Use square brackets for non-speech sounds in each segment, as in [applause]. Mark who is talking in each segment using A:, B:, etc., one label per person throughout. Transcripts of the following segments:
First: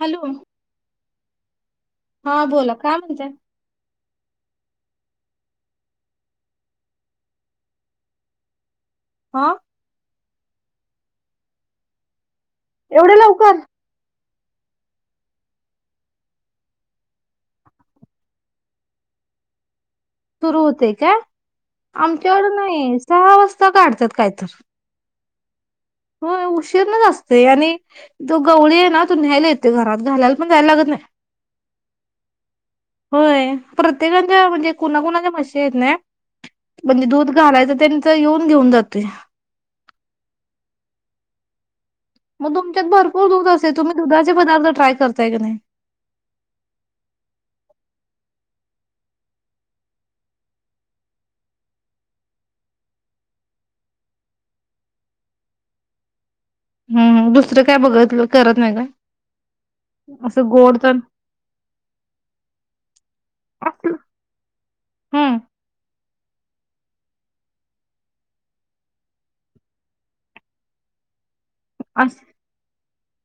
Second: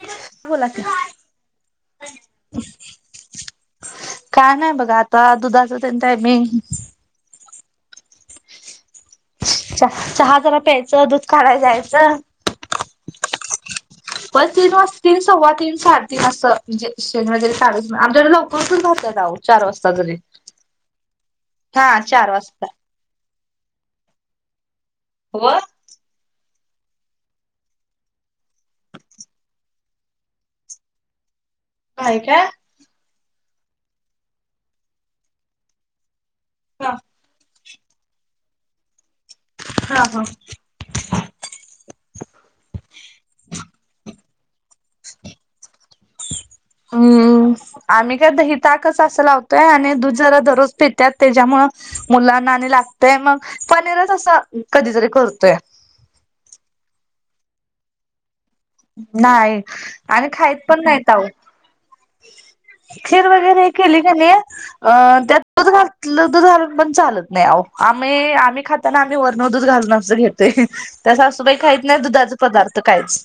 A: Hello
B: बोला की
A: हा बोला काय म्हणताय
B: काय नाही बघा आता दुधाच ते टायमिंग
A: हा
B: च चहा प्यायचं दूध काढाय जायचं
A: एवढे लवकर
B: बस तीन वाजता तीन सव्वा तीन साडेतीन अस म्हणजे शनिवारी आमच्याकडे लवकरच च राात [unintelligible] जाऊ चार वाजता जरी
A: सुरू होते का
B: हा चार
A: आमच्याकड
B: वाजता
A: नाही सहा वाजता काढतात काय तर
B: हो
A: हो उशीरानेच असते आणि तो गवळी आहे ना तू न्यायला येते घरात घालायला पण जायला लागत नाही
B: होय का
A: हो प्रत्येकच्या म्हणजे कुणाकुणाच्या म्हशी आहेत ना
B: हा
A: म्हणजे दुध घालायचं त्यांच येऊन घेऊन जातोय
B: हा हा.
A: मग तुमच्यात भरपूर दूध असतय तुम्ही दुधात चे पदार्थत
B: हम्म, आम्ही काय दही ताकच अस लावतोय आणि दूध जरा दररोज पितात त्याच्यामुळ मुलांना आणि लागतय मग पनीरच असं कधीतरी करतोय.
A: हम्म हम्म दुसरं काय बघितलो
B: नाही आणि
A: असं
B: खाईत
A: गोड
B: पण
A: तर
B: नाहीत, खीर वगैरे हे
A: असलं.
B: केली कणी अ
A: हम्म
B: त्यात दूध [unintelligible] दूध घालून पण चालत नाही अहो आम्ही आम्ही खाताना आम्ही वरून दूध घालूनच घेतोय, तस सासूबाई खाईत नाही
A: अस-
B: दुधाचे पदार्थ. तर कायच.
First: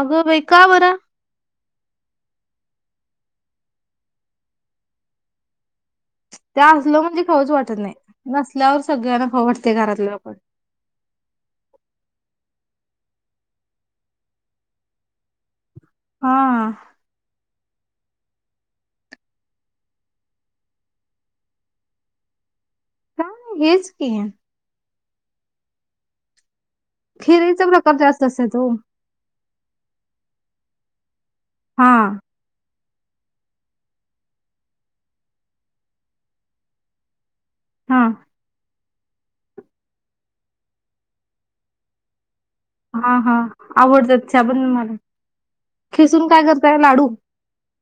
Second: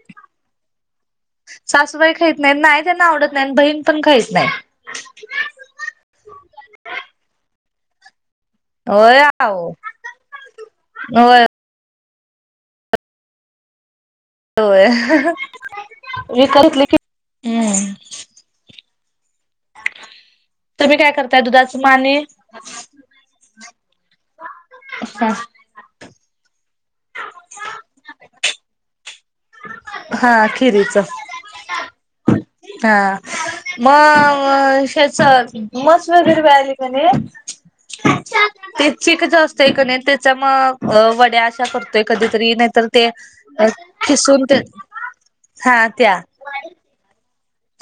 A: अगं बाई का बर?
B: सासूबाई खाईत नाहीत नाही त्यांना आवडत नाही आणि बहीण पण खाईत नाही.
A: तर नाही. नसल्यावर
B: होय
A: सगळ्यांना खाऊ
B: अहो
A: वाटत्या घरातलं पण.
B: होय होय. मी
A: हा
B: कतले की [unintelligible] तुम्ही काय करताय दुधाच म आणि.
A: काय हेच की.
B: अच्छा!
A: खिरीच प्रकार जास्त असतात ओ.
B: हा खिरीच
A: हा.
B: हा, म हेच म्हैस वगैरे मिळाली कणी
A: हा.
B: चीक जो असतोय कनी त्याचा मग वड्या अशा करतोय, कधी
A: हा हा, आवडतात [unintelligible]
B: ते
A: पण मला,
B: हा त्या
A: खिसून काय करताय लाडू?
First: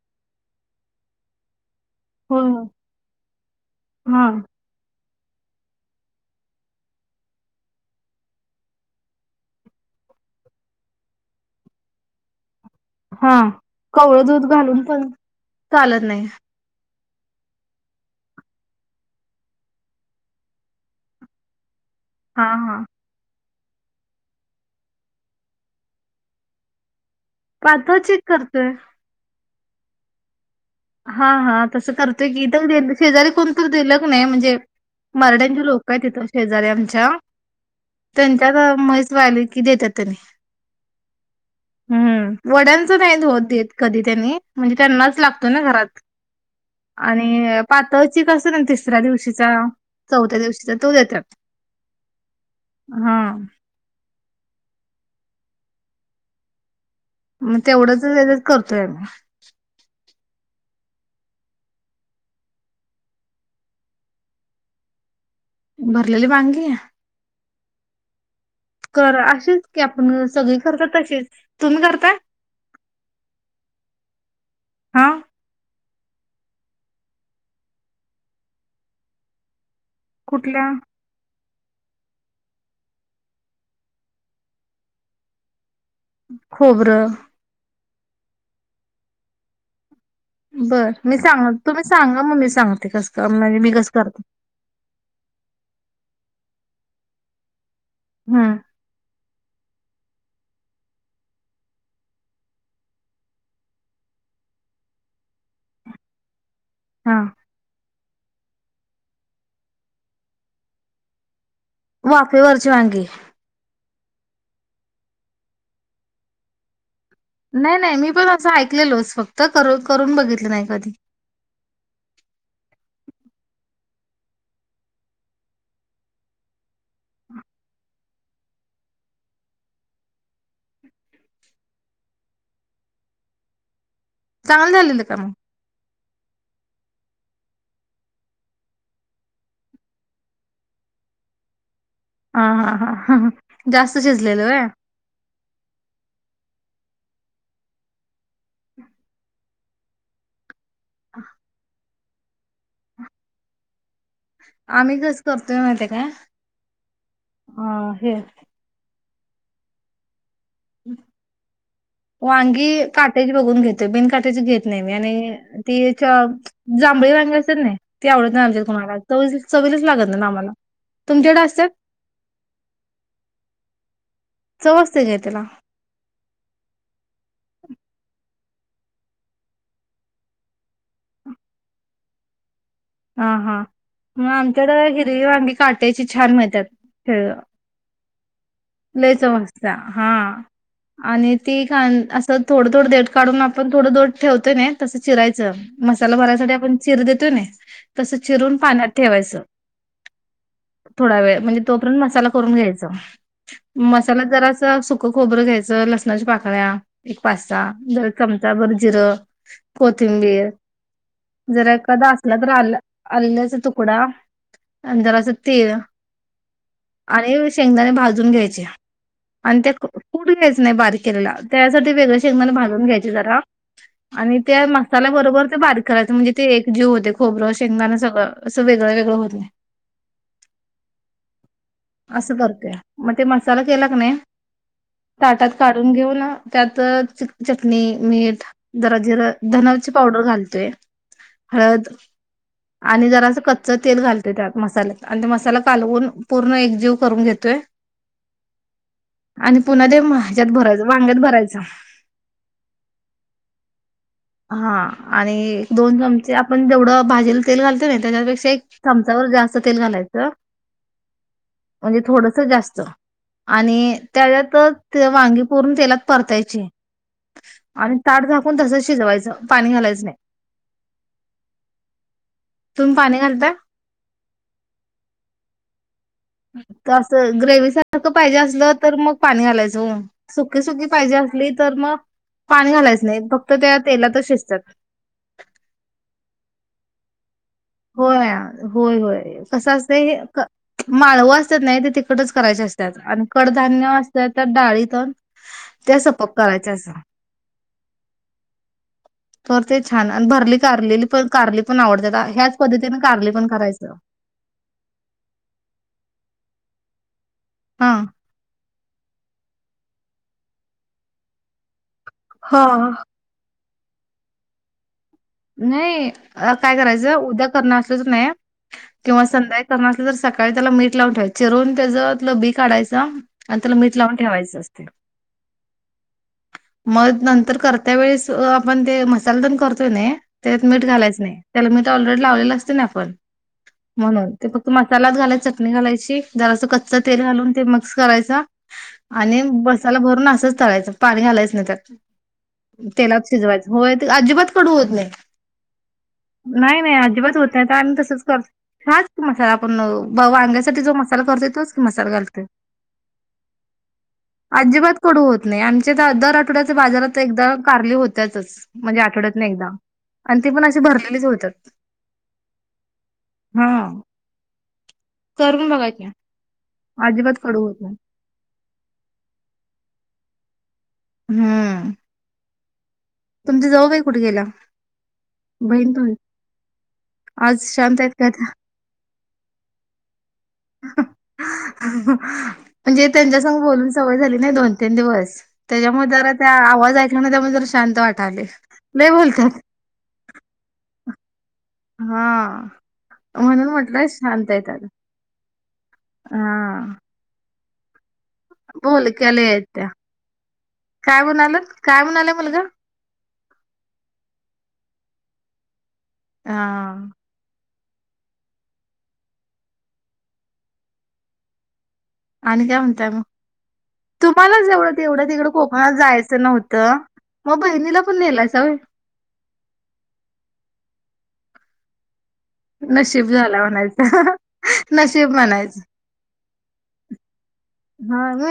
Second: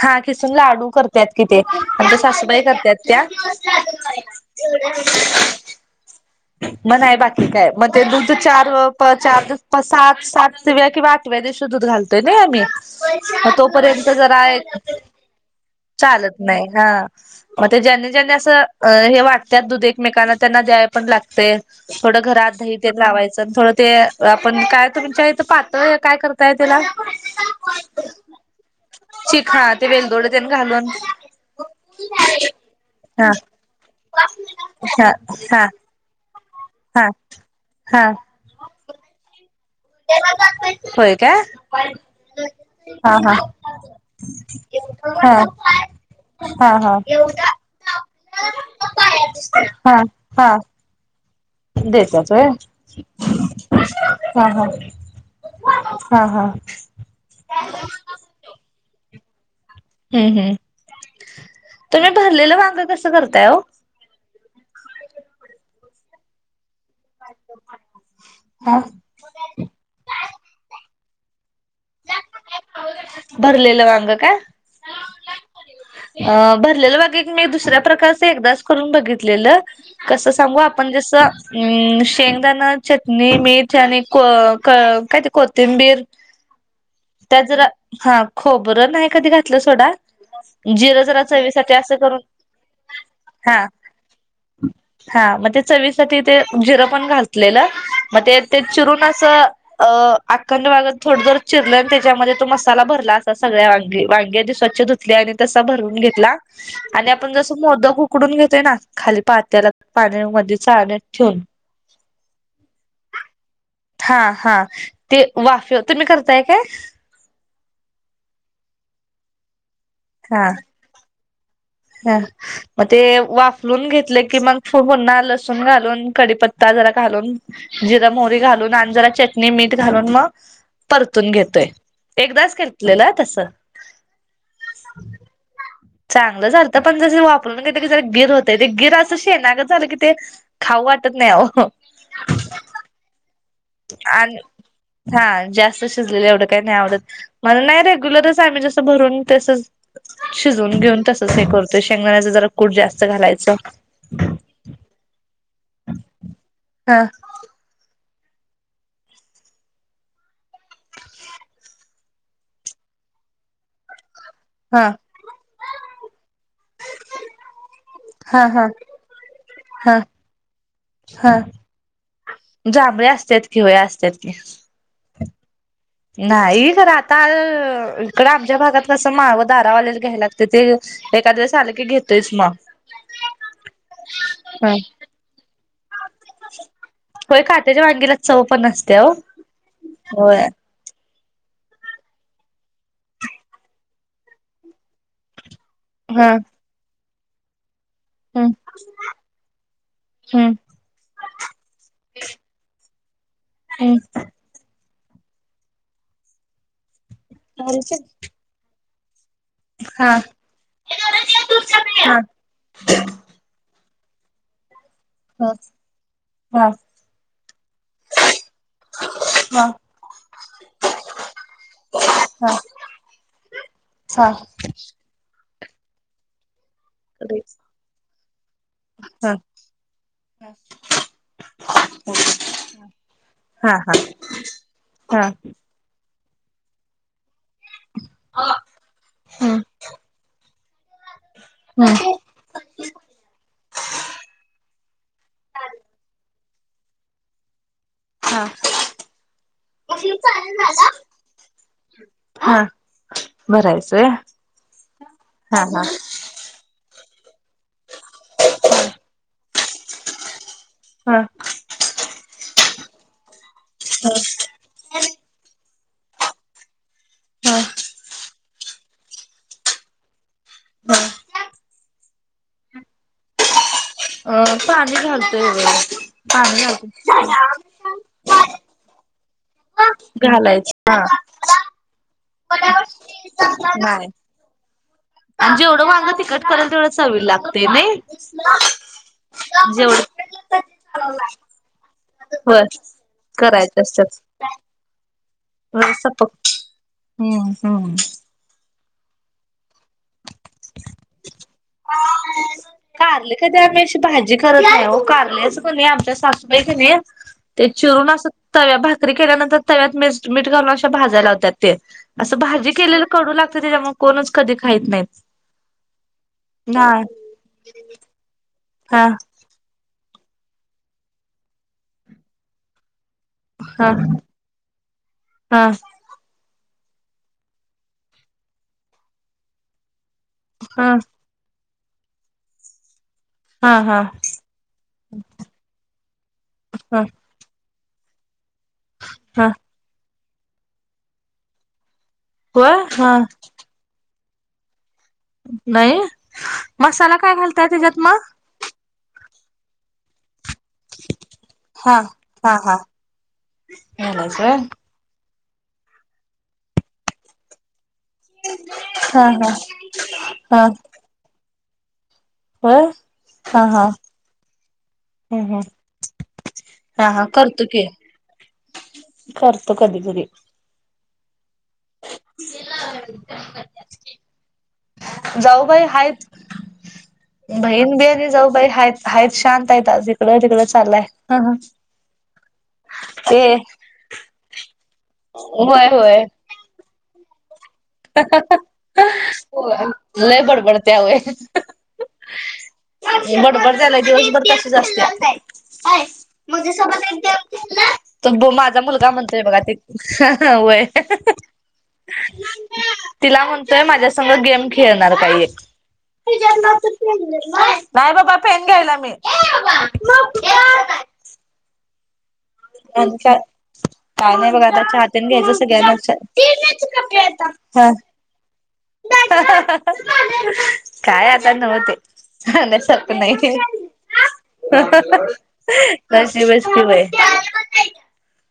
B: हा खिसून लाडू करतात कि ते. आमच्या
A: होय
B: सासूबाई
A: होय
B: करतात त्या.
A: हा
B: [inaudible] म नाय बाकी काय म ते दूध चार अ प चार सात सातव्या किंवा आठव्या दिवशी दूध घालतोय नाही आम्ही.
A: हा.
B: ह तोपर्यंत
A: कवळं
B: जरा
A: दूध घालून पण
B: चालत नाही हा. म ते ज्यांनी ज्यांनी असं हे वाटत दूध एकमेकांना त्यांना द्या पण लागतय. थोडं
A: हा
B: घरात दही
A: हा
B: ते लावायचं. थोडं ते आपण काय तुमच्या इथं पाहतय काय करताय त्याला
A: पाताळ चिक करतोय.
B: चिक हा ते वेलदोड तेन घालून
A: हा हा तसं करतोय की तर शेजारी
B: हा
A: कोणत दिल क नाही म्हणजे
B: हा
A: मरठ्याचे
B: हा
A: लोक काय ती कृर शेजारी
B: हा
A: आमच्या
B: हा
A: त्यांच्यात मैह्स व्याली ती देतात त्यांनी
B: होय काय
A: वड्यांच
B: हा
A: नाहीत देत
B: हा
A: कधी त्यांनी म्हणजे त्यांनाच
B: हा
A: लागत ात
B: हा हा
A: आणि पातळची कस ना तिसऱ्या दिवशीचा
B: हा
A: चौथ्या
B: हा
A: दिवशीचा तो देत [unintelligible]
B: देतात होय हा हा हा हा
A: मग तेवढंच त्याच करतोय आ म्ही [unintelligible]
B: हम् हम् तुम्ही भरलेलं वांगर कसं करताय हो
A: भरलेली वांगी
B: [unintelligible]
A: कर असेच की आपण सगळी करत तशीच तुम्ही करताय
B: भरलेलं वांग काय
A: हा
B: अ भरलेलं बाघ मी दुसऱ्या प्रकारच एकदाच करून बघितलेलं कसं सांगू
A: कुठल्या
B: आपण जसं हम् शेंगदाण चटणी मीठ आणि को क काय ते कोथ
A: खोबरं
B: तर हा खोबरं नाह्य कधी घातलं सोडा
A: बर
B: जिरं
A: मी
B: जरा
A: सांग
B: चवीसाठी
A: तुम्ही
B: असं करून
A: सांगा मम्मी सांगते कस
B: हा
A: म्हणजे मी कस करते
B: तिथे जिरं पण घातलेलं म ते
A: हम्म
B: ते चिरून अस अ आकंड वांग थोड थोड चिरलं ते त्या्यामध्ये तो मसाला भरला असा सगळ्या वांगे वांगी स्वच्छ धुतली आणि तसा भरून घेतला आणि
A: हा
B: आपण जस मोदक वूक उकडून घेतोय ना खाली पात्यालाते पाण्या मध्ये चालण्यात ठेवून
A: वाफे वरचे वांगी
B: हा हा ते वाफि तुम्ही करताय काय
A: नाही नाही मी पण असं ऐकलेलोच फक्त. करू करून बघितलं नाय कधी
B: ह मग ते वाफलून घेतले की मग पु पुन्हा लसूण घालून कडीपत् त जरा घालुन जी मोहरी घालून आणि जरा चटणी मीठ घालून मग परतून घेतोय एकदाच घेतलेलं हं तस.
A: चांगलं झालेल का मग.
B: चांगलं झालंत पण जसजस वापरून घेत की जर गिर होतेय ते गिर असं शेनागत झालं की ते खाऊ वाटत नाही आओ.
A: हा, हा, हा, हं.
B: आणि हा जास्त शिजलेलं एवढं काय नाही आवडत. मला नाही रेग्युलरच आम्ही जस भरून तसच शिजवून घेऊन तसच हे करतोय. शेंगदाण्याचा जरा कूट जास्त घालायचा.
A: आम्ही कस करतोय माहितेय काय?
B: हा
A: अ हे वांगी काटेच बघून घेतोय बिनकाटे ची घेत नाही
B: हा
A: मी आणि तिच्या जांभळी वांगी असत्यात नाय ती आवडत नाही
B: हा
A: आमच्यात
B: हा
A: कुणाला च चवीलच
B: हा
A: लागत नाही आम्हाला
B: हा
A: तुमच्याकडे असतात.
B: जांभळे असत्यात की होय असत्यात की.
A: चव असते काय? त्याला.
B: या भागात कस माळव दारावर आलेल घ्यायला लागते, ते एखाद्या वेळेस आलं की घेतेस म.
A: हा हा मग आमच्याकड हिरवी वांगी काट टयची छान मीळतात
B: होय [unintelligible] नसते हो
A: लई चव असता हा
B: होय
A: आणि ती खां असं थोडं थोडं देठ काढून आपण थोडं देठ ठेवतोय तसं चिरायचं मसाला
B: हा
A: भरायसाठी आपण चिर देत तो नाहीस. तस
B: हम्म
A: चिरून पाण्यात ठेवायचं
B: हम्म
A: थोडा वेळ म्हणजे तोपर्यंत मसाला करून घ्यायचा
B: हम्म
A: मसाला जरासा सु क खोबरं घ्यायचं लसणाच्या पाकळ्या पास्ता दर चमचा भर जीर
B: हा
A: कोथिंबीर जर एखादा
B: हा
A: असलं तर आ आल्याच तुक [unintelligible] जरास
B: हा
A: तेल
B: हा
A: आणि शेंगदाणे भाज घ्यायचे आणि ते कुट घ्यायचं नाही बारीक केलेला त्यासाठी वेगळे शेंगदाणे भाजून घ्यायचे जरा
B: हा
A: आणि ते मसाल्याबरोबर बारीक कराचं म्हणजे ते एक जे होते खोबरं शेंगदान सगळं असं वेगळं वेगळं होतय असं करतया ते मसाला
B: हा हा हा
A: केला क
B: हा
A: नाय
B: हा
A: ताटत काढून घ्या घेऊन त्यात चिक चि चटणी मीठ जरा जिर
B: हम्म
A: धन्याची पावडर घालतोय हळद
B: हम्म
A: आणि जरास कच्च तेल घालतोय त्यात मसाल्यात आणि ते मसाला कालवून पूर्ण एकजीव करून घेतोय.
B: हा
A: आणि पुन्हा ते ह्याच्यात भरायच वांग्यात भरायच
B: हा भरायचंय हा
A: हा आणि
B: हा
A: दोन चमचे आपण जेवढं भाजीला तेल घालतो नाही त्याच्यापेक्षा एक चमचावर जास्त तेल घालायचं अ.
B: हा
A: म्हणजे थोडस जास्त. बर आणि त्याच्यातच वांगी पुर्ण तेलात. परतायचे.
B: हा हा
A: आणि ताट भाग पण तसं शिजवायचं पाणी घालायचं नाही तुम्ही पाणी घालता.
B: अं पाणी घालतोय वर.
A: त अस ग्रेवी सारखं पाहिजे असलं तर मग पाणी घालायचं हो सुकी सुकी
B: घालायचं हा
A: पाहिजे असली तर मग पाणी घालायच नाही फक्त त्या
B: नाही
A: तेलातच शिजतात.
B: जेवढं वांगं तिखट कराल तेवढं चवीला लाग
A: होय होय होय कसं असतं हे
B: जेवढ
A: माळव असतात नाही ते तिखटच
B: होय
A: करायच्या असत्यात आणि कडधांन्य असतात त्या डाळीतून त्या सपक करायच्या असतात.
B: हम्म हम्म
A: तर ते छान आणि भरली कारलेली पण कारली पण आवडत्यात ह्याच कारली
B: कारले
A: पण
B: कधी आम्ही
A: करायचं.
B: अशी भाजी करत नाही हो कारले असं कोणी अभ्यास [unintelligible] ते
A: हा.
B: चिरून अस तव्या भात कधी केल्यानंतर तव्यात मीस मीठ घालून अश्या भाजाय लावत्यात ते असं भाजी
A: हा
B: केलेलं कडू लाग त त्याजामुळे कोणच कधी खाईत नाहीत
A: न्हाई. अ काय
B: नाय
A: करायचं उद्या करणं असलं की नाय
B: हा
A: किंवा संध्याकाळी करणार तु जर सकाळी त्याला मीठ लावून ठेवायच चिरून त्याज आतल बी काढायच आणि त्याला
B: हा
A: मीठ लावून ठेवायचं असत
B: हा
A: मग नंतर कर त्या वेळेस अ आपण ते मसाल्यातून करतोय नये त्यात मीठ
B: हा
A: घालायचं नाइ. त्याला मीठ ऑलरेडी लावलेल असते ना, आपण
B: हा हा
A: म्हणून ते फक्त मसालात घालायच चटणी घालायची जरासं कच्च
B: हा
A: तेल घालून ते मग सरायचा आणि
B: हा
A: मसाला भरून अस. सच तळायच पाणी घालायच नाही त्यात
B: होय हा
A: तेलात शिजवायचं होय अजिबात कडू होत नाही.
B: नाही
A: नाही नाही
B: मसाला काय
A: अजिबात होत नाही
B: घालताय
A: तर आम्ही
B: त्याच्यात
A: तसंच
B: मग
A: करतो हाच मोठा व आपण वांग्याच्या त तिय जो मसाल करतोय तोच
B: हा
A: मसाला
B: हा हा घालायचं होय
A: घालतोयअजिबात कडू होत नाही आमच्या त दर आठवड्याचे बाजारात एकदा कारली होती. त्याचच म्हणजे
B: हा
A: आठवडत नाही
B: हा
A: एकदा. आणि ते पण
B: हा
A: अशी भरलेलीच होतात.
B: होय हा हा हम्म
A: करून बघा की
B: हम्म हा हा
A: अजिबात कडू होत
B: करतोकी
A: नाही
B: ते करतो कधी कधी.
A: हम्म
B: [unintelligible]
A: तुमची जाऊबाई कुठे गेल्या
B: जाऊबाई
A: बहीण तुम्ही
B: हायच
A: आज
B: बहीण
A: शांत
B: बी
A: आहेत
B: आणि
A: का त्या
B: जाऊबाई हा हाच शांत आहेत आज इिकड तिकड
A: म्हणजे
B: ते
A: त्यांच्यास बोलून सवय झाली नाही दोन तीन दिवस
B: होय होय
A: त्याच्यामध्येरा त्या आवाज. ताई थांबा थांबा जरासं. शांत वाटाले लय बोलत्यात.
B: होय लय बडबडत. त्यावे.
A: हा म्हणून
B: बडबडत्या
A: म्हटलंय शांत येतात.
B: अय मजेसबतती [unintelligible] तो माझा मुलगा
A: बोलक्याला
B: म्हणतोय बघा
A: आहेत त्या
B: त वय
A: काय म्हणालात काय म्हणालाय मुलगा
B: तिला म्हणतोय माझ्या- गेम खेळणार काही एक.
A: हा
B: [unintelligible] नाही बाबा पेन घ्यायला मी
A: आणि काय म्हणताय मग
B: काय नाही बघा
A: तुम्हालाच
B: आता
A: एवढं
B: चहा
A: तेवढं
B: तेन
A: तिकडं
B: घ्यायचं
A: कोकणात
B: सगळ्यांना
A: जायचं नव्हतं मग बहिणीला पण नेलायचवय
B: काय आता नव्हते शात
A: नशीब
B: नाही
A: झाला म्हणायचं नशीब म्हणायचं
B: शिवेय किवाय
A: हा मी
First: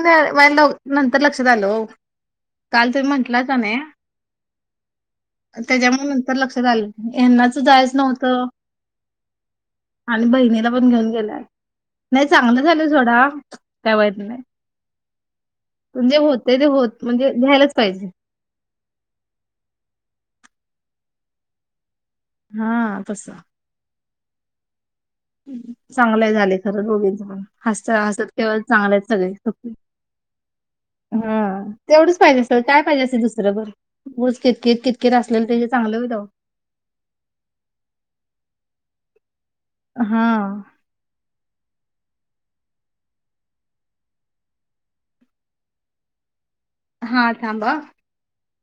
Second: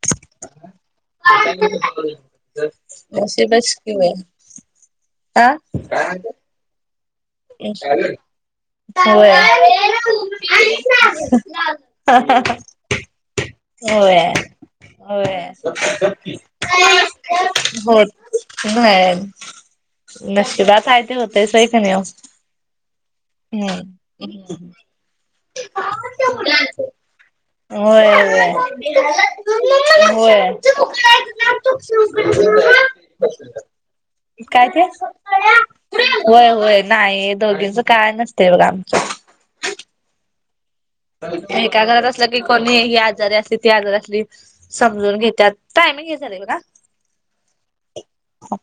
A: नंतर लक्षात आलो काल तुम्ही म्हंटला का
B: नशीबच
A: नाही
B: की बाई आ
A: त्याच्यामुळे नंतर लक्षात आलं यांनाच जायचं नव्हतं आणि बहिणीला पण घेऊन गेलाय नाही चांगलं झालं सोडा
B: होय
A: काय
B: हो
A: वाईट नाही
B: हो हो
A: जे
B: कि
A: होतंय ते होत म्हणजे घ्यायलाच पाहिजे.
B: ाय ते होते स खणि
A: हा तस
B: हम्
A: चांगलंय झाले खरं रोगींचण
B: होय होय होय
A: हां तेवढंच पाहिजे असतं काय पाहिजे असतं दुसरं बरं. उगच
B: काय ते
A: किटकिट किटकिट असलेलं त्याचे चांगलं होईल अहो.
B: होय होय नाही दोघींच काय नसतय बघा अचछ
A: हा
B: एका घरात असलं की कोणी ही आजारी असली ती आजारी असली समजून घेतात टायम घ्याचले बघ
A: हा थांबा
B: ह